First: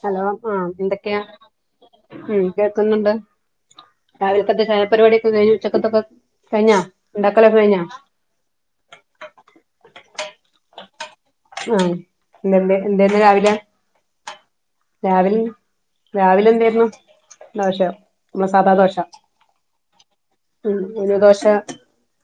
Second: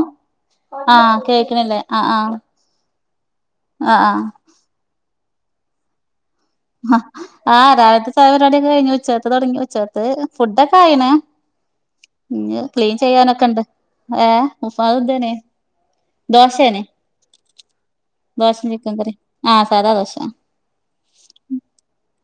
Hello ആഹ് എന്തൊക്കെയാ കേക്കണില്ലേ ആഹ് ആഹ് ഉം കേക്കുന്നുണ്ട് ആഹ് ആഹ് രാവില്ത്തെക് ചായ പരിപാടിഓക്കെ കഴിഞ്ഞു ഉച്ചക്കത്തക്ക് കഴ്ഞ്ഞ ഇണ്ടാക്കലൊക്കേ കഴ്ഞ്ഞ ചായപരിവാടികെ കഴിഞ് ഉച്ചകത്ത് തൊടങ്ങി ഉച്ചകത്ത് ഫുഡൊക്കെ ആയിന് ആഹ് ന് എന്തെന്ത് ക്ലീൻ എന്തായിരുന്നു രാവിലെ ചെയ്യാനൊക്കെണ്ട് ഏഹ് ഉൾ ഫഗംത്ന്നെ രാവിലെ രാവിലെ ദോശേണ് എന്തായിരുന്നു ദോശ നമ്മളെ ദോശിം സാദാ ദോശ ചിക്കൻകറിം ആഹ് സാദാ ദോശ ഉം [unintelligible] ദോശ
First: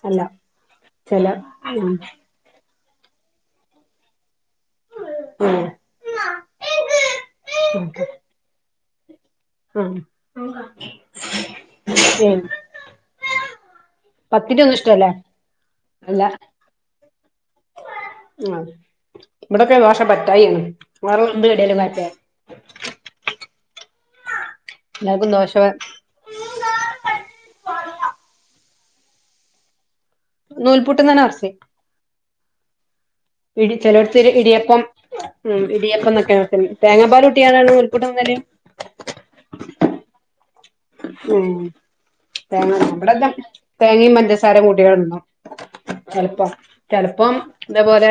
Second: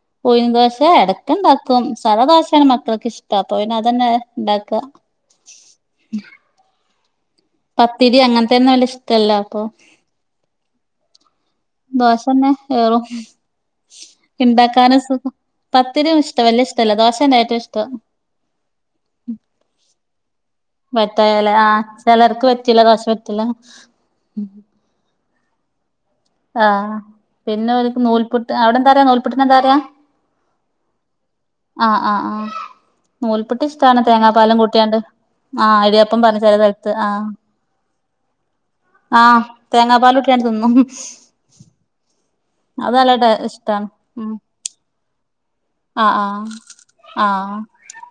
അല്ല ഉഴുന്ന്ദോശ ചില എടക്ക് ഇണ്ടാക്കും ഉം സാദാദോശേണ് മക്കൾക്ക് ഇഷ്ടം അപ്പപിന്നെ അതന്നെ ഇണ്ടാക്ക ഉം പത്തിരി അങ്ങനത്തെന്നും വല്യ ഇഷ്ട്ടല്ല്യ ഹം ദോശന്നെ ഏറും പത്തിരി ഒന്നും ഇണ്ടാക്കാനും ഇഷ്ടല്ലേ സുഖം അല്ല പത്തിരിന്നു ഇഷ്ട വല്യഷ്ടല്ല ദോശേന്നെറ്റവും ഇഷ്ടം ആഹ് ഇവിടൊക്കെ ദോശ പറ്റായിയാണ് വേറെന്ത് [unintelligible] കടിയാലും ആഹ് പറ്റാ ചെലർക്ക് പ ചില ദോശ റ്റുല്ല എല്ലാര്ക്കും ദോഷവേ ആഹ് പിന്നോർക്ക് നൂൽപുട്ട് അവിടെ എന്താറിയ നൂൽപുട്ടിന് എന്താപറയാ നൂൽപൂട്ട്ന്നെന്നെ [unintelligible] ആഹ് ആഹ് ആഹ് നൂൽപുട്ട് ഇടി ഇഷ്ടാണ് ചെലൊർത്തിരി തേങ്ങാപ്പാലും ഇടിയപ്പം കൂട്ടിയാണ്ട് ഉം ആഹ് ഇടിയപ്പം ന്നൊക്കെ പറഞ്ഞ് ചെല സ്ഥലത്ത് ആഹ് തേങ്ങാപ്പാലൂട്ട്യാണ്ട് ആണ് നൂൽ പുട്ട് ന്നല് ആഹ് തേങ്ങാപാലൂട്ടിയാണ്ട് തിന്നും ഉം തേങ്ങ അത് നല്ല ടേ വിടൊക്കോ ഇഷ്ടാണ് തേങ്ങിം ഉം പഞ്ചസാര കൂട്ടികാട്ന്നും ആഹ് ആഹ് ചെലപ്പോ ചെലപ്പം ആഹ് ഇതേപോലെ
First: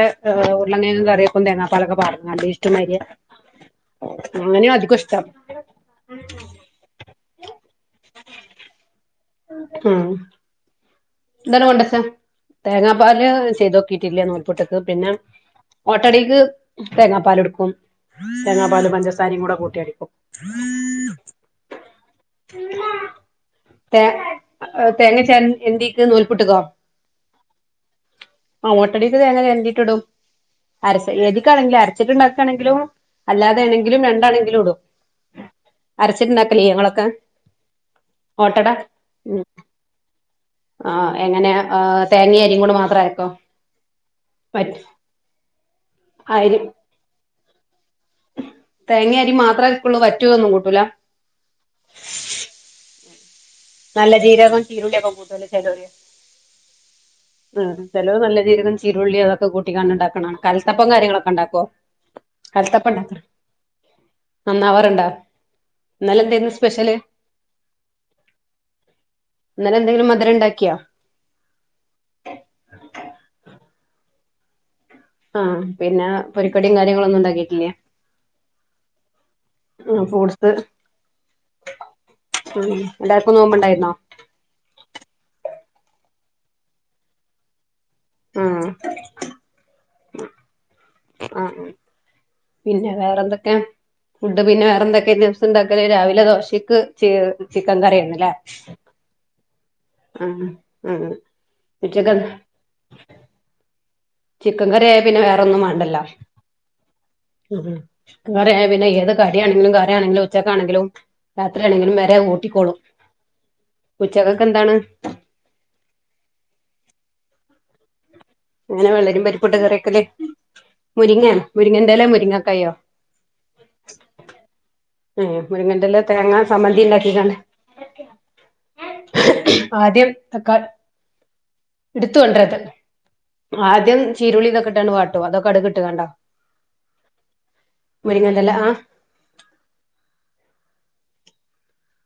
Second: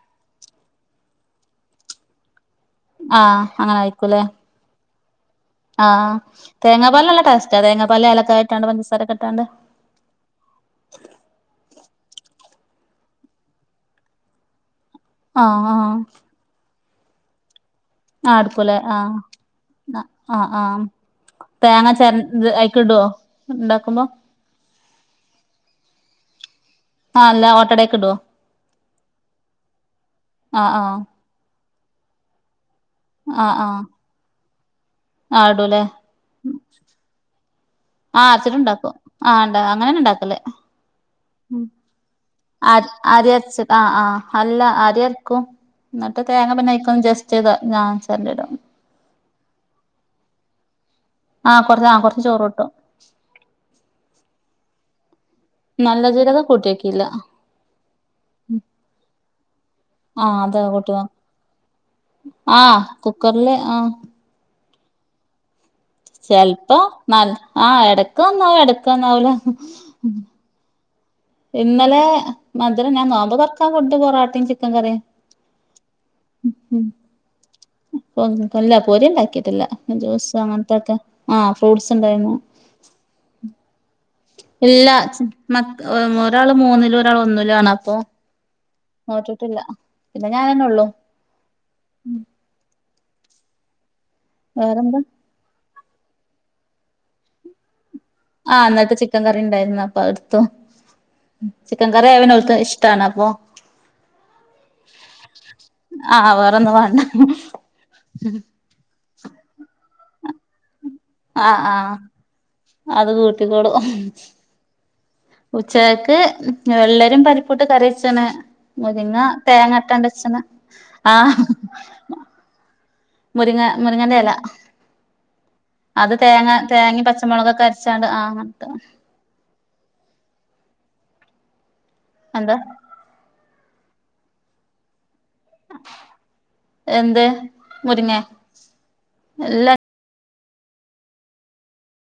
ഉർലങ്ങേങ് കറിയെക്കും തേങ്ങാപ്പാലൊക്കെ പാർന്ന്കാണ്ട് റ്റ് മാരിയാ ആഹ് അങ്ങനെ ആയിരിക്കൂല്ലേ അങ്ങനെയ അധികുഇഷ്ട്ടം ആഹ് തേങ്ങപാല് നല്ലടേസ്റ്റാ തേങ്ങാപ്പാല് അലക്കയ ഇട്ട്കാണ്ട് പഞ്ചസാരൊക്കെ ഇട്ടാണ്ട് ഉം ഇതട് കൊണ്ടച്ച തേങ്ങാപ്പാല് ചെയ്തൊക്കിറ്റില്ല നൂൽപുട്ട്ക്ക് പിന്നെ ആഹ് ആഹ് ഓട്ടടിക്ക് തേങ്ങാപാല്ടുക്കും ആ എടുക്കൂലേ തേങ്ങാപാലും പഞ്ചസാരിം കൂടെ ആഹ് കൂട്ടിയടിക്കും ആഹ് ആഹ് തേങ്ങ ചെരണ്ട് അയിക്ക് ഇടോ തേ ഇണ്ടാക്കുമ്പോ അഹ് തേങ്ങ ചേര് എന്തി എഹ് നൂൽപുട്ട്ക്കോ ആ അല്ല ഓട്ടടെക് ഇടോ ആഹ് ഓട്ടടിക്ക് തേങ്ങ ചെര്ന്റ്റിട്ട്ടും ആഹ് ആഹ് അരച്ച് ഏതികാണെങ്കില് അര ച്ചിട്ടണ്ടാക്കണെങ്കിലും ആഹ് ആഹ് അല്ലാതെണെങ്കിലും രണ്ടാണെങ്കിലുടും ആ ഇടൂലേ അരച്ചിട്ടുണ്ടാക്കലില്ലേ ഇങ്ങളൊക്കെ ഓട്ടട ഉം ആഹ്ണ്ടാ അങ്ങനെന്ന ഇണ്ടാക്കല് ആ എങ്ങനെ ഉം തേങ്ങയും അരിയും കൂടെ അ മാത്രം അരക്കോ അരി അരച്ചതാ ആഹ് ആഹ് അല്ല പറ്റും അരിയർക്കും ന്നിട്ട് തേങ്ങാ അരി പിന്നയ്ക്ക്ന്ന് ജസ്റ്റ് ത ഞാചേര്ണ്ടിടും തേങ്ങി അരിം മാത്രേര്ക്കുള്ളു വറ്റുതൊന്നും കൂട്ടൂല ആഹ് കൊറ കൊറ്ച്ച് ചോറൂട്ടും നല്ലജീരകും ചീരുള്ളിയൊകൊ കൂട്ടോലോ നല്ലജീരകം കൂട്ട്യോക്കില്ല ഉം ചേലോര് നല്ലജീരകും ചീരുള്ളി അതൊക്കെ കൂട്ടിക്കാണ്ട്ഇണ്ടാക്ണാണ ആഹ് അതാ കൽത്തപ്പം കൂട്ടി നോ കാര്യങ്ങളൊക്കെ ഇണ്ടാക്കോ ആഹ് കുക്കറ്ല് ആഹ് നന്നാവാറ്ണ്ടോ ചെൽപ്പോ നല് ആ എടക്ക് നന്നാവും എടക്ക്ന്നാവൂല ഇന്നലെ എന്തങ്കിലും മധുരംണ്ടാക്കിയാ ഇന്നലെ മധുരം ഞാൻ നോമ്പ് തുറക്കാം ഫുഡ്ഡ് പൊറാട്ടിം ചിക്കൻ കറിം ആഹ് പിന്നെ പൊരിക്കടി കാര്യങ്ങളൊന്നും ഇണ്ടാക്കിട്ടില്ലെ പോം ല്ല പൊരിണ്ടാക്കിട്ടില്ല ജ്യൂസ് ഫ്രൂട്ട്സ് അങ്ങനത്തെക്കെ ആഹ് ഫ്രൂട്ട്സ് ഇണ്ടായിന്നു ഉം എല്ലാർക്കും നോമ്പ് ണ്ടായിര്ന്നോ ഇല്ല മക് ഒരാള് മൂന്നിലും ഒരാള് ഒന്നിലും ആണ് അപ്പോ ആഹ് നോറ്റിട്ടില്ല പിന്നെ ഞാനെന്നെള്ളൂ ആഹ് ആഹ് പിന്നെ വേറന്തൊക്കെ ഫുഡ്ഡ് പിന്നെ വേറെന്താ വേറെന്തൊക്കെര്ന്നു ണ്ടാക്കല് രാവിലെ ദോശക്ക് ചി ചിക്കൻ കറിര്ന്നൂല്ലേ ആഹ് ഇന്നൽത്തെ ചിക്കൻ കറി ഇണ്ടായിരുന്നു അപ്പൊ അത്ട്ത്തു ആഹ് ചിക്കൻ കറി ഉച്ചക്ക് ആയ പിന്നോല്ക് ഇശ് ട്ടാണപ്പോ ചിക്കൻ കറിയായ പിന്നെ വേറൊന്നും വേണ്ടല്ലോ ആ വേറൊന്നും വേണ്ട ഉം ചിക്കൻ കറിയായ പിന്നെ ഏതൊക്കെ കഡ്യാണെങ്കിലും കറി ആണങ്കിലും ഉച്ചക്കാണെങ്കിലും ആ ആ രാത്രിയാണെങ്കിലും വരെ ഊട്ടിക്കോളും അത് ഉച്ചക്കക് എന്താണ് ഉച്ചകക്ക് വെള്ളരീം പരിപ്പൂട്ട് കറിവച്ണ് എങ്ങനെ വെള്ളരീം പരിപ്പൊട്ട് കറിക്കല് മുരിങ്ങ ആഹ് മുരിങ്ങന്റെല മുരിങ്ങക്കായോ മുരിങ്ങ മുരിങ്ങന്റെല ഏഹ് മുരിങ്ങന്റെല അത് തേങ്ങാ തേങ്ങ ചമ്മന്തി തേങ്ങി ഉണ്ടാക്കിക്കാണ്ട് പച്ചമുളകൊക്കെ അരച്ചാണ്ട് ആഹ് അങ്ങനട്ട് ആദ്യം തക്കളി ഇടുത് കൊണ്ടരത് എന്താ ആദ്യം ചീരുളിതോ ക്കെട്ടാണ്ട് വാട്ടോ അതൊക്കെ കട്കിട്ട്ങ്ങാണ്ടോ എന്ത് മുരിങ്ങന്റല ആഹ് എല്ല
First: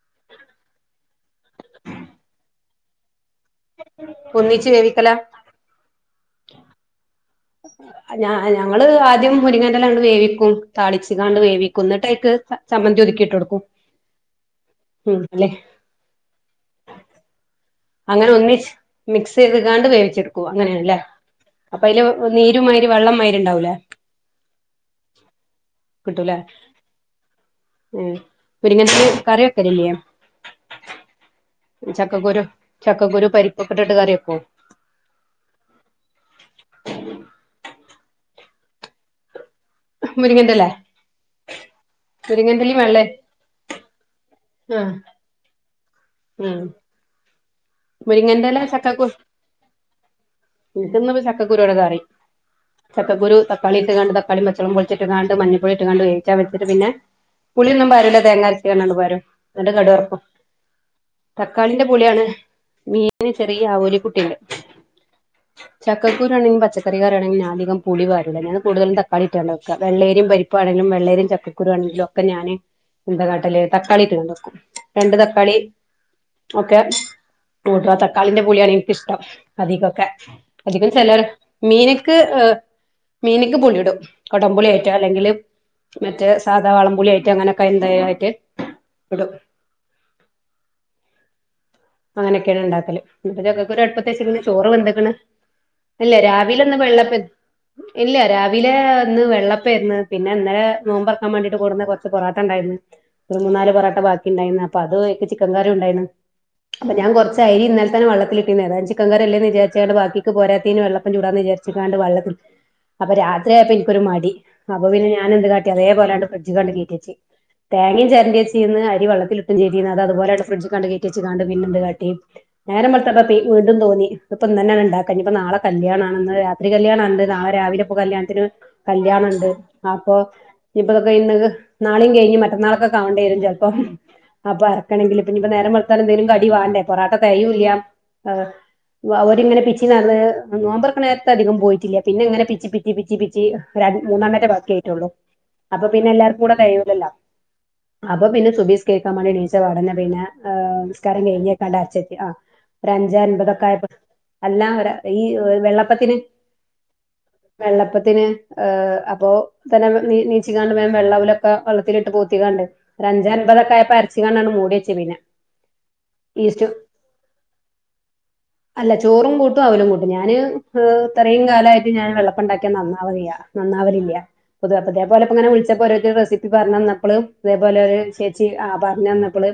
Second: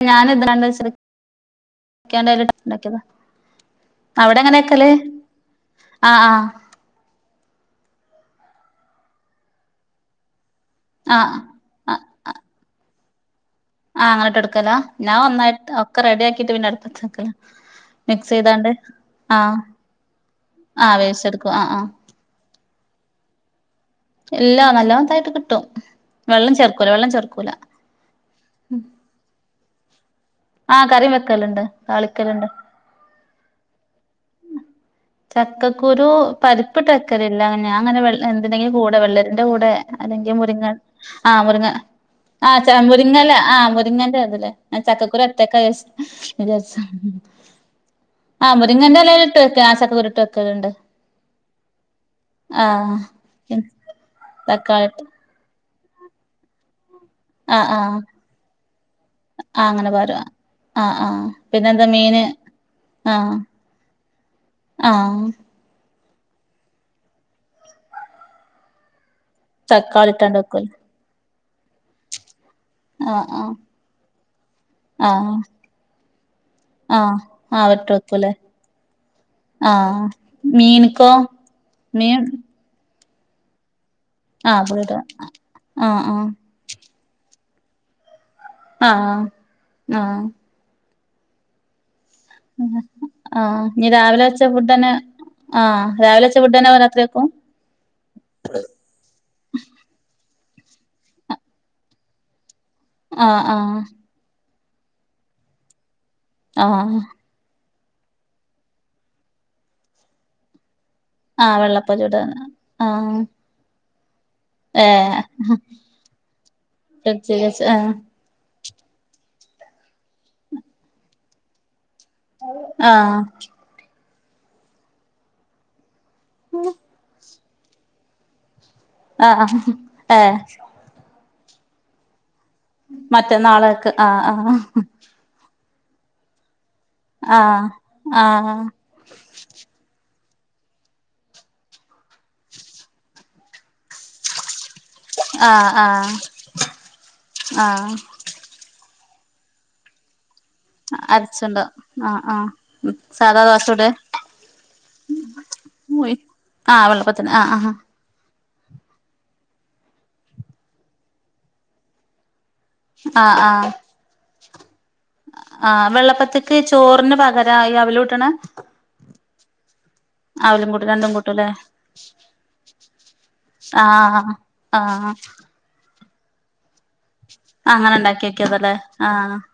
ഞാൻഎന്തിനാണ് വെച്ചാല് ഇക്കാന്റെ [unintelligible] അവിടെ എങ്ങനെ ഒന്നിച്ച് വെക്കല് വേവിക്കലാ ആഹ് ആഹ് ഞ ഞങ്ങള് ആദ്യം മുരിങ്ങന്റലാണ്ട് വേവിക്കും ആഹ് താളിച്ങ്ങാണ്ട് വേവിക്കും ക്കും ആഹ് ഇന്നിട്ടയ്ക്ക് ചമ്മന്തി ഒതുക്കിട്ടോടുക്കും ആഹ് അങ്ങന ഇട്ട് എടുക്കലാ ഞാൻ ഒന്നായിട്ട് ഒക്കെ റെഡി ആക്കിട്ട് പിന്നെ അടുപ്പത്ത് വെക്കല അങ്ങനെ ഒന്നിച്ച് മിക്സ് ചെയ്താണ്ട് വേവിച്ചെടുക്കു ആഹ് അങ്ങനെയണല്ലേ വേവിച്ചെടുക്കും ആഹ് അപ്പ ആഹ് അയ്ല് നീരുമാരി വള്ളമാരിണ്ടാവൂലേ ഇല്ലാ നല്ലാമത്തായിട്ട് കിട്ടും കിട്ടൂലേ വെള്ളം ചേർക്കൂല വെള്ളം ചേർക്കൂല ഉം മുരിങ്ങന്റല് കറിവെ ക്കലില്ലേ ആഹ് കറി വെക്കലുണ്ട് താളിക്കലുണ്ട് ചക്കക്കുരു പരിപ്പോക്കെട്ടിട്ട് കറിവെക്കോ ചക്കക്കുരു പരിപ്പ് ട്ട് വെക്കലില്ല ഞാൻങ്ങനെ എന്തിന്റെങ്കിലും കൂടെ വെള്ളരിന്റെ കൂടെ അല്ലെങ്കി മുരിങ്ങന്റെല മുരിങ്ങ ആഹ് മുരിങ്ങ ആഹ് മുരിങ്ങന്റെലിം വെള്ളേം മുരിങ്ങല ആഹ് മുരിങ്ങന്റതല്ഞാൻ ആഹ് ചക്കക്കുരു ഒറ്റക്ക വിചാരിച്ചു ഉം വിചാരിച്ചു ആഹ് മുരിങ്ങന്റെല മുറിങ്ങന്റെലീൽ ഇട്ട് വെക്ക ആഹ് ചക്കക്കുരു ഇട്ട് വെക്കല്ണ്ട് ഇന്ക്ക് ഇന്ന് ചക്കക്കുരുട കറി ആഹ് ചക്കക്കുരു തക്കാളിയിട്ട്ങ്ങാണ്ട് തക്കാളി പച്ചോളകും തക്കാളിട്ട് പൊളിച്ചിട്ട്ങ്ങാണ്ട് മഞ്ഞപ്പൊടി ഇട്ട് ങ്ങാണ്ട് വേവിച്ചാ വച്ചിട്ട് പിന്നെ ആഹ് പുളിഒന്നും ആഹ് വരിഇഡലില്ല തേങ്ങാരച്ങ്ങാണ്ട്പാരും ആഹ് ഇന്നിട്ട് അങ്ങനെ പാരും കട്കർക്കും ആഹ് ആഹ് പിന്നെന്താ മീന് മീന് ആഹ് ചെറിയ ആവോലി കുട്ടിണ്ട് ആഹ് ചക്കക്കുരു ആണെങ്കി പച്ചക്കറികറിയങ്കിലുംഞാൻ അധികം പുളിവരിയടൂല്ല ഞാൻ കൂടുതലുംതക് തകാളിട്ടാണ്ട തക്കാളി വെള്ളേരി ഇട്ടാണ്ട് വെക്കുവല്ലോ പരിപ്പാണെങ്കില വള്ളരി ചക്കക്കുരു ആണെങ്കിലോ ക്കെ ഞാന് എന്ത ആഹ് കാട്ടല്തക്കാളിട്ട്ങ്ങാണ്ട് വെക്കും രണ്ട് ആഹ് തക്കാളി ഓക്കെ ആഹ് ആഹ് ആഹ് വട്ട് കൂട്ടാ വെക്കൂല്ലേ തക്കാളിന്റെ പുളിയാണ് ഇനിക്കിഷ്ടം ആഹ് അധികൊക്കെ അധികം മീന്ക്കോ ചിലർ മീനിക്ക് മീൻ മീനിക്ക് പുളി ഇടും ആഹ് കുടംപുളിയ ആയിട്ടോ പുളിട അല്ലെങ്കിൽ ആഹ് ആഹ് മറ്റേ സാധാവാളംപുളിയായിട്ടോ അങ്ങനെയൊക്കെ എന്തായിട്ട് ആഹ് ഇടും ആഹ് അങ്ങനെയൊക്കെയാണ് ഉണ്ടാക്കല് ഒരു ചക്ക ആഹ് കുരു ഇനി അടുപ്പത്തു രാവിലെ വെച്ച്ക്കണ് വെച്ച ചോറ് ഫുഡന്നെ വെന്തുക്ണ് ആഹ് അല്ല രാവിലെ വെച്ച രാവില ഇന്ന് ഫുഡന്നെ രാത്രി വെള്ളപ്പ വെക്കും ഇല്ല രാവിലെ ഇന്ന് വെള്ളപ്പായിരുന്നു പിന്നെ ഇന്നലെ നോമ്പറക്കാൻ വേണ്ടിട്ട് കൊണ്ടുവന്ന കൊറച്ച് പൊറാട്ട ഇണ്ടായിരുന്ന് ഒരു ആഹ് മൂന്നാല് ആഹ് പൊറട്ട ബാക്കി ഉണ്ടായിന്ന് അപ്പൊ അതിക് ചിക്കൻ കറിയും ഉണ്ടായിന്ന് അപ്പ ആഹ് ഞൻ കുറച്ച അരി ഇന്നലെ തന്നെ വെള്ളത്തിലിട്ടീനു ഏതായാലും ചിക്കൻ കറിയല്ലേ വിചാരിച്ചണ്ട് ബാക്കിക്ക് പോരാത്തിന് വള്ള- അപ്പ ചൂടാന്ന് ആഹ് വിചരിച്ക്കാണ്ട് വെള്ളപ്പം വെള്ളത്തി ചുടാന് അപ്പൊ ആഹ് രാത്രിയായപ്പ ഇൻക്കൊരു മടി അപ്പൊ പിന്നെ ഏഹ് ഞാനെന്ത് കാട്ടി അതേപോലാണ്ട് ഫ്രിഡ്ജ് കണ്ട് കേറ്റേച്ചി ഫ്രിഡ്ജിൽ വെച്ച് ആഹ് തേങ്ങയും ചേരണ്ടച്ചി- ചീന്ന് അരി വെള്ളത്തിലിട്ടു ചെയ്തിന് അതുപോലങ്ങട്ട് ഫ്രഡ്ജ് കണ്ട് കയറ്റിവെച്ച് ക്കാണ്ട് പിന്നെന്ത് കാട്ടി നേരം ആഹ് വെൾത്തപ്പപ്പീ വീണ്ടും തോന്നി ഇപ്പൊഇന്നെനാണോ ണ്ടാക്ക ഇപ്പം നാളെ കല്യാണാണ് ഇന്ന് രാത്രി കല്യാണണ്ട് നാളെ രാവിലെ ഇപ്പോ കല്യാണത്തിന് ആഹ് കല്യാണണ്ട് അപ്പൊ ഏഹ് ഇപ്പതൊക്കെ നാളെയും കഴിഞ്ഞ് മറ്റന്നാളൊക്കെ ആവേണ്ടി വരും ചെലപ്പോ മറ്റന്നാളേക്ക് ആഹ് അപ്പൊ ആഹ് അരക്കണെങ്കിൽ ഇനിയിപ്പോ നേരം വെളുത്താൽ എന്തെങ്കിലും കടി വാണ്ടേ പൊറാട്ട ആഹ് തയയുല്ല ഏഹ് ആഹ് അവരിങ്ങനെ പിച്ചി നടന്ന് നോമ്പർകണ നേരത്ത് അധികം പോയിട്ടില്ല പിന്നെ ഇങ്ങനെ പിച്ചി പിച്ചി പിച്ചി മൂന്നണ്ണേറ്റെ ബാക്യായി ട്ടൊള്ളൂ ആഹ് അപ്പൊ പിന്നെ ആഹ് എല്ലർക്കും കൂടെ തഴുലല്ലോ ആഹ് അപ്പൊ പിന്നെ സുബ കേരിക്കാൻ മാണ്ടി നീച്ചപാടന്നെ പിന്നെ ഏഹ് നമസ്കാരം അരച്ചുണ്ടാവും കഴിഞ്ഞേക്കാണ്ട് അരച്ചത്തി ആഹ് ആ ആഹ് ഒരു അഞ്ച് സാധാ അമ്പതൊക്കെ ദോശ ചുട ആയപ്പോ അല്ല ഒരാ ഈ വെള്ളപ്പത്തിന് ആഹ് വെള്ളപ്പത്തിന് ആഹ് ആഹ് വെള്ളപ്പ ത്തിന് അപ്പോ തന്ന നീച്കാണ്ട് വേം വെള്ളവിലൊക്കെ വെള്ളത്തിലിട്ട് പോത്തിക്കാണ്ട് ഒരഞ്ച ആഹ് ആഹ് അൻപതൊക്കെ ആയപ്പോ അരച്ച്കാണ്ട് അങ്ങട്ട് മൂടിവെച്ചു പിന്നെ ആഹ് വെള്ളപ്പത്തിക്ക് ഈസ്റ്റ് ചോറിന് പകരായി അവലൂട്ടണ അല്ല ചോറും കൂട്ടും അവലും കൂട്ടും ഞാന് കൂട്ടും രണ്ടും ഇത്രയും കൂട്ടുംല്ലേ കാലായിട്ട് ഞാൻ വെള്ളപ്പുണ്ടാക്കിയ നന്നാവലില്ല നന്നാവലില്ല ആഹ് പൊതുവെ ആഹ് അതേപൊലെപ്പങ്ങനെ വിളിച്ചപ്പോ ഓരോര്ത്തര് റെസിപ്പി പറഞ്ഞന്നപ്പള് അതേപോലെ അങ്ങനെ ഒരു ഉണ്ടാക്കി ചേച്ചി നോക്കിയതല്ലേ പറഞ്ഞു ആഹ് തന്നപ്പോള്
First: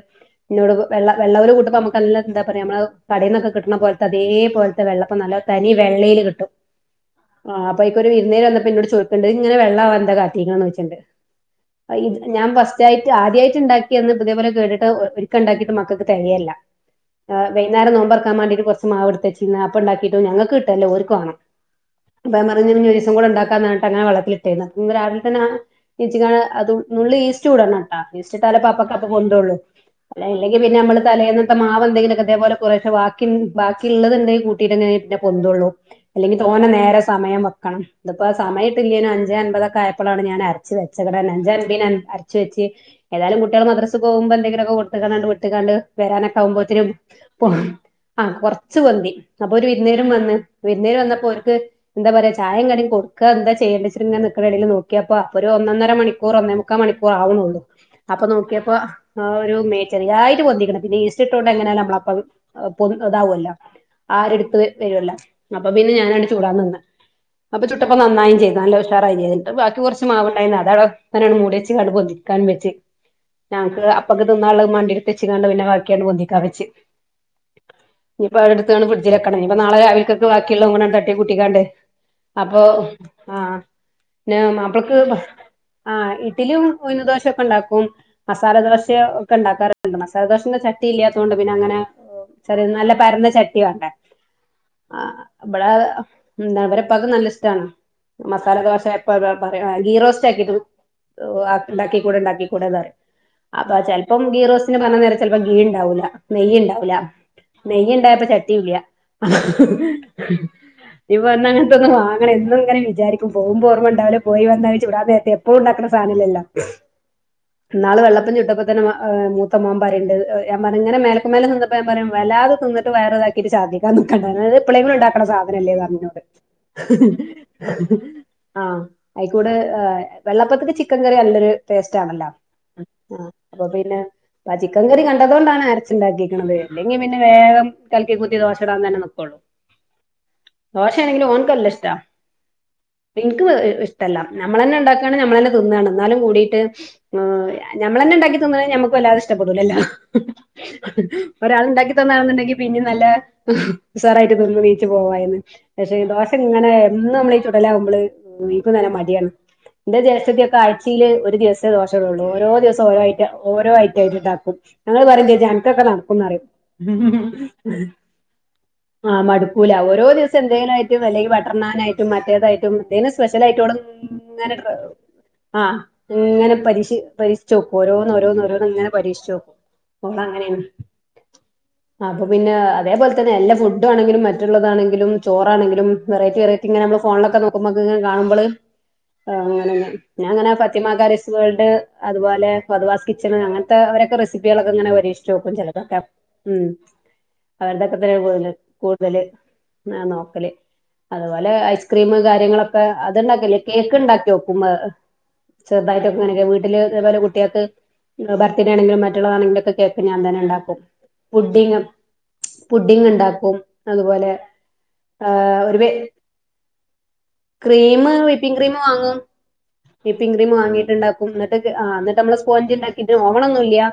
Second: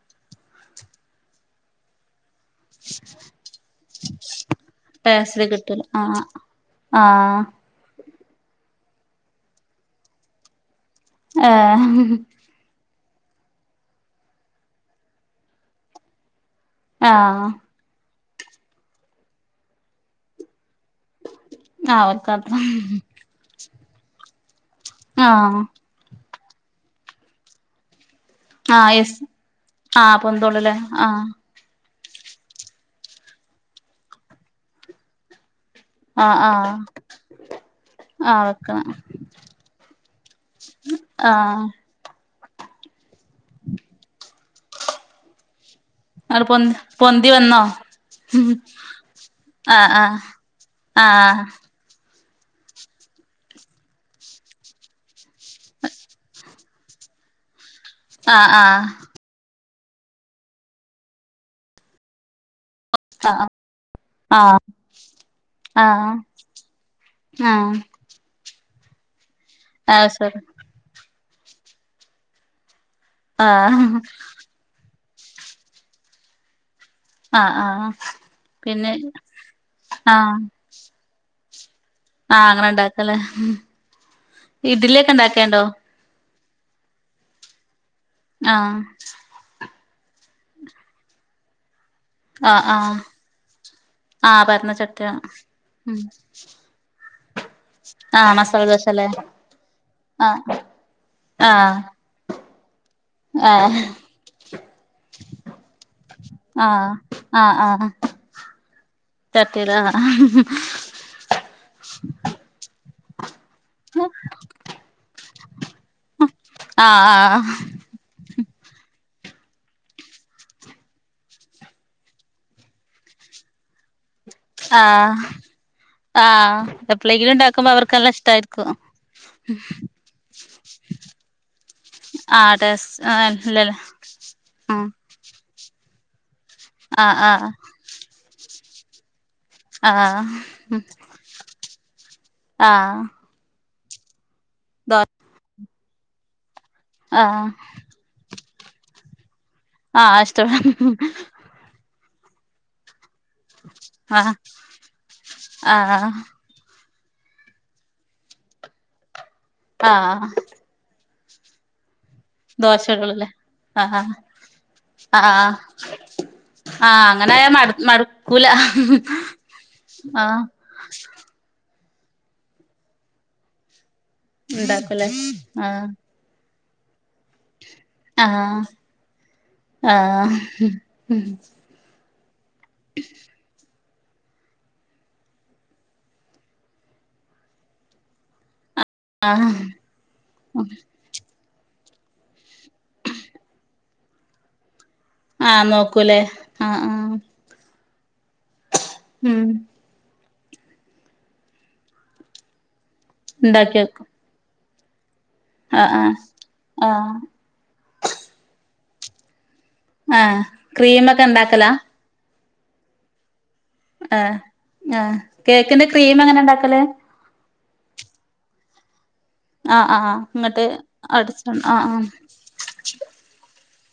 ഇന്നോട് വെള്ള വെള്ളവൽ കൂട്ടുമ്പ നമുക് എന്താ പറയാ നമ്മ കടയിന്നൊക്കെ കിട്ടണ പോലത്തെ അതേപലത്തെ വെള്ളപ്പ നല്ല പേസല് തനി കിട്ടൂല വെള്ളയിൽ ആഹ് കിട്ടും ആഹ് അപ്പയ്ക്ക് ഒരു വിരുന്നേര് വന്നപ്പെന്നോട് ചോയ്ക്കണ്ട് ഇങ്ങനെ വെള്ള വാനെന്താ കാട്ടീക്കണത് ത് ഏഹ് ഞാൻ ഫസ്റ്റ് ആയിട്ട് ആദ്യയിട്ട് ഇണ്ടാക്കിന്ന് ഇപ്പോ ഇതെപ്പോലെ കേട്ടിട്ട് ഒരിക്ക ഉണ്ടാക്കിട്ട് മക്കക്ക് തെകയില്ല ആ വേ ആഹ് വൈയ്ന്നേരം നോമ്പറക്കാൻ വേണ്ടിട്ട് കുറച്ച് മാവ് എടുത്ത് വെച്ചീനു അപ്പ ഉണ്ടാക്കിട്ട ഞങ്ങക്ക് കിട്ടണ്ടേ ഒൽ- ആഹ് അപ്പ ഞാൻ ഓൽക്കത്ര പറഞ്ഞ് ഒരീസം കൂടെ ഉണ്ടാക്കാം എന്ന് പറഞ്ഞ്ട്ട് അങ്ങനെ വള്ളത്തിലിട്ടേരുന്ന് രാവിലെ തന്നെ ആ ആഹ് കു ഇച്ച്കാ അത് നുള്ള് ഈസ്റ്റുടണം ആഹ് ഈസ്റ്റ്ട്ടാലേ അപ്പ ആഹ് അപ്പൊക്കപ്പൊ യെസ് പൊന്തുള്ളൂ ആഹ് അല്ല അല്ലെങ്കി പൊന്തോള്ളുല്ലേ പിന്നെമ്മള് ആഹ് അങ്ങനത്തെ മാവ എന്തെങ്കിലുംക്കെ അതേപോലെ കുറേശെ ബ ബാക്കി ഉള്ളത്ണ്ടെങ്ക കൂട്ടിയിട്ട എങ്ങനെ പിന്നെ പൊന്തള്ളൂ ആഹ് അല്ലെങ്കി തോന്നെ ആഹ് നേരെ സമയ വെക്കണം ഇതിപ്പോ ആഹ് വെക്കണം സമയട്ടില്ലേും അഞ്ചേ അൻപതൊക്കെ ആയപ്പോഴാണ് ഞാനര അരച്ചു വെച്ചേകണന്നെ അഞ്ചെ ആഹ് അമ്പ- ച്ച് വെച്ച് ഏതായാലും കുട്യാൾ മദ്രസ് പ്പോവുമ്പോ എന്തെങ്കിലൊക്കെ കൊട്ത്ത്ക്ക്ണാണ്ട് വിട്ട്കാണ്ട് ഇങ്ങട് പൊന്തി വരാനൊക്കാവുമ്പോത്തിനും പൊന്തി പോ വന്നോ ആഹ് കൊറച്ച് പൊന്തി അപ്പൊ ഒരു ആഹ് വിരുന്നേരം ആഹ് വന്ന് വിരുന്നേരം വന്നപ്പോ ഓൽക്ക് എന്താ പറയാ ചായം കടിയും കൊടുക എന്താ ചെയ്യണ്ടിരിങ്ങന നിൽക്കണെങ്ക നോക്കിയപ്പോ ഒന്നൊന്നര മണിക്കൂർ ഒന്നേ ക്ക മണിക്കൂർ ആവുന്നുള്ളൂ അപ്പൊ ആഹ് നോക്കിയപ്പോ ആഹ് ഒരു ചെറിയായിട്ട് പൊന്തീക്ണു പിന്നെ ഈസ്റ്റ് ഇട്ടൊണ്ട് എങ്ങനെയ നമ്മളപ്പ ആഹ് ഇതാവുല്ലോ ആരെടുത്ത് ആഹ് വരുവല്ലോ അപ്പൊ പിന്നെ ആഹ് ഞാനങ്ങ് ചൂടാ നിന്ന് ആഹ് ഇപ്പ നന്നായിൻ ചെയ്ത് നല്ലുഷാറായി ചെയ്തിട്ട് ബാക്കി കുറച്ച് അത് ശരി മാവുണ്ടായി അത അങ്ങനാണ് മൂടിയേച്ചകൊണ്ട് പൊതിക്കാൻ വെച്ച് ഞങ്ങക്ക് ആഹ് അപ്പൊക്ക് തിന്നാനുള്ള മാണ്ടി എടുത്തുവെച്ചുകാണ്ട് പിന്നെ ബാക്കി അന്ന് പൊന്തിക്കാൻ വെച്ചു ആഹ് ആഹ് ഇനിയിപ്പോ അത് എടുത്തുകാണ്ട് പിന്നെ ഫ്രഡ്ജിലെക്കണം ഇനിയിപ്പോ നാളെ രാവിൽകക്ക് ആഹ് ബാക്കിയുള്ളതൂടെ തട്ടി- കുട്ടിക്കാണ്ട് ആഹ് അപ്പൊ അങ്ങനെ ഇണ്ടാക്കല്ലേ ആഹ ന്നെ മാപ്പൾക്ക് ഇഡ്ലിയൊക്കെ ഇണ്ടാക്കേണ്ടോ ആഹ് ഇട്ടിലിയും ഉഴ്ന്ന് ദോശൊക്കെ ണ്ടാക്കും ആഹ് മസാലദോശ്യോ ഒക്കെ ണ്ടാക്കാറ്ണ്ട് മസാലദോശന്റെ ച ട്ടി ഇല്ലാത്തോണ്ട് പിന്നെ അങ്ങനെ ആഹ് ചെറിയ നല്ല ആഹ് പരന്ന ചട്ടി വേണ്ടേ ആഹ് പരന്ന ആ ചട്ടിയ ഇബടെ ഉം എന്താ വരെപ്പക്ക് നല്ല ഇഷ്ടണ് ആഹ് മസാല മസാലദോശ ദോശല്ലേ എപ്പ പറയാ ഗീറോസ്റ്റ് ആഹ് ആക്കിട്ടും ആഹ് ണ്ടാക്കി കൂടെ ണ്ടാക്കി കൂ കൂട താറി അപ്പൊ ആഹ് ചെൽപ്പം ഗീ റോസ്റ്റിന് പർണ നേരം ചെലപ്പോ ഗീ ണ്ടാവുല നെയ്യ് ആഹ് ണ്ടാവൂല ആഹ് ആഹ് നെയ്യ ഇണ്ടായപ്പ ചട്ടിഉല്ല്യ അഹ് ചട്ടിയില് ആഹ് ഞ്ഞിപൊന്ന് അങ്ങൻത്തെന്ന് വങ്ങണം എന്നു ങ്ങനെ വിചാരിക്കും പോമ്പോ ഓർമ്മ ണ്ടാവുല പോയി വന്ന അഹ് ചുടാനേര്തെ പ്പോൾ ണ്ടാക്ണ സാനല്ലല്ല ആഹ് ആഹ് ന്നാള് വെള്ളപ്പം ചുട്ടപ്പ തന്നെ മൂത്ത മോ പറയിണ്ട് ഞൻ പറ ഇങ്ങന മേൽക്കുമേലെ ന്നപ്പോ ഞാൻ പറയ വല്ലാതെ തിന്ന്ട്ട് വയറ് താ ന്ന്ട്ട് ഛർദിക്കാ നിക്കണ്ട ഇത് എപളെങ്കിലു ആഹ് ണ്ടാക്കണ സാധനല്ലേ പറഞ്ഞുന്നോട്‌ ആഹ് എപ്പളെങ്കിലും ഉണ്ടാക്കുമ്പോ അവർക്ക് നല്ല ഇഷ്ടായിരിക്കും ആഹ ആയിക്കൂടെ വെള്ളപ്പത്തിന് ചിക്കൻ കറി നല്ലൊരു ടേസ്റ്റ് ആണല്ലോ [unintelligible] പ ചിക്കൻകറി ക ട്ടതൊണ്ടാണ് അരച്ച്ണ്ടാകീക്ണത് ഇല്ലെങ്കിപിന്നെ ആഹ് വേഗം കൽക്കി കുത്തി ദോശ ഇടാൻ തന്നെ നിക്കോള്ളൂ ആഹ് ആഹ് ഉം ദോശേണെങ്കിൽ ഓൻക് നല്ല ഇഷ്ടാ ആഹ് ഇൻക്ക് ഇഷ്ടല്ല ഞമ്മള് ന്നെ ദോ ണ്ടാക്കാണ് ഞമ്മളെന്നെ തിന്നാണ് ന്നാലും കൂടിട്ട് ആഹ് ഞമ്മളന്നെ ണ്ടാക്കിതിന്ന്ണെ ഞമ്മക്ക് വല്ലതെ ഇഷ്ട പെടൂലല്ലോ ആഹ് ഇഷ്ട്ടം ഒരാൾ ണ്ടാക്കി തന്നാണെന്ന്ണ്ടെങ്കി പിന്നി നല്ല ആഹ് ഉസാറായിറ്റ് തിന്ന് എണീറ്റ് പോവായിന്ന് പക്ഷെ ആഹ് ദോശ ഇങ്ങനെ എന്നും മ്മ്ളീ ചുടലാമ്പള് നീക്കും തന്നെ മടിയാണ് ന്റെ ആഹ് ജേഷ്ഠത്തി ഒക്കെ ആഴ്ച ത്തില് ഒരു ദിവസേ ദോശടുള്ളൂ ഓരോ ദിവസം ഓരോ ഐറ്റ ദോശകളല്ലേ ഓരോ ആഹ് ഐറ്റം ആയിട്ട് ണ്ടാക്കും പറയു ചെജ്ജും ആഹ് അൻക്കൊക്കെ നടക്കും ന്ന് പറയും ആഹ് അങ്ങനായ മടു മടുക്കൂല ആഹ മടുക്കൂല ഓരോ ആഹ് ദിവ്സം എന്തേ യിട്ടും ല്ലെങ്കി ബട്ടർ നായിട്ടും മറ്റേതായിട്ടും സ്പെഷ്യലായിട്ട് ഓള് ങ്ങനക് ഉണ്ടാക്കൂലേ ആഹ ആഹ് ഇങ്ങനെ പരീഷി പരിക്ഷിച്ച് ഓക്കും ഓരോന്ന് ഓരോന്ന് ആഹ് ഓരോന്ന് ഇങ്ങനെ പരീക്ഷച് നോക്കും ഓള് അങ്ങനെയാണ് ആഹ് അപ്പൊ പിന്നെ അതേപോലെ തന്നെ എല്ല ഫുഡ് ഡ് വേണെങ്കിലും മറ്റുള്ളതാണെങ്കിലും ചോറാണെങ്കിലും വെറൈറ്റി വെറൈറ്റി ങ്ങനെ അമ്മള് ഫോണിലക്കെ നോക്കുമ്പത് കാണുമ്പള് ആ ആഹ് അങ്ങന ഞാങ്ങനെ ഫത്തിമാക്കാരിസ് വേൾഡ് അതുപോലെ ഫെദുവാസ് കിച്ചണ് അങ്ങൻത്തെ ഓരൊക്കെ റെസിപ്പികളക്കെങ്ങനെ പരീക്ഷ ചോക്കും ആഹ് ചെലതൊക്കെ നോക്കൂലേ മ് ആഹ് ആഹ് അവരുതൊക്കെ തന്നെ കൂട്തല് ഉം ന്ന നോക്കല് അത്പോലെ ഐസ്ക്രീം കാര്യങ്ങളൊ അത്ണ്ടാക്കല്ല്യ ഉണ്ടാക്കി കേക്ക് വെക്കും ണ്ടാക്കിക്കോക്കു മഹ് ആഹ് ചെറുതായിട്ടൊക്കെ ങ്ങനെല്ല്യേ വീട്ടില് ആഹ് ആഹ് ഇതപോലെ കുട്ട്യേക്ക് ബർത്ത്ഡേ ആണെങ്കിലും മറ്റ്ള്ളതാണെങ്കിലുംക്കെ കേക്ക് ഞാൻ ആഹ് തന്നെ ണ്ടാക്കും ക്രീമൊക്കെ ഉണ്ടാക്കലാ പുഡിങ് പുഡിങ് ണ്ടാക്കും അത്പോലെ ആഹ് ആഹ് ആ ഒരു കേക്കിന്റെ വേ ക്രീം എങ്ങനെ ഉണ്ടാക്കല് ക്രീംമ് വിപ്പിംഗ് ക്രീംമ് വാങ്ങും ആഹ് ആഹ് ആഹ് വിപ്പിംഗ് ക്രീംമ് ഇങ്ങട്ട് വാങ്ങിട്ട്ണ്ടാക്കും അടിച്ച ന്ന്ട്ട് ആഹ് ന്ന്ട്ട് അമ്മള് സ്പോഞ്ച് ണ്ടാക്കിട്ട് ഓവണൊന്നുംല്ല്യ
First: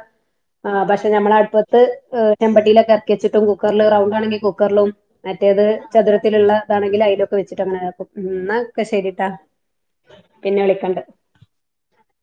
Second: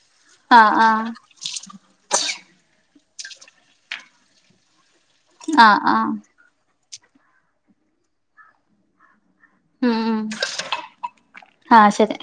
ആഹ് പക്ഷെ ഞമ്മളട്പ്പത്ത് ആഹ് ചെമ്പട്ടിലൊക്കെ എറക്കച്ചിട്ടും കുക്കർല് റൗണ്ട് ആണെങ്കി കുക്കർലും മറ്റേത് ആഹ് ആഹ് ചതുരത്തിലിള്ള താണെങ്കി അയ്ലൊക്കെ വെച്ചിട്ട് അങ്ങനെ ആക്കും എന്നാക്കെ ശെരീട്ടാ. ഉം പിന്നെ വിളിക്കണ്ട്. ആഹ് ശെരി.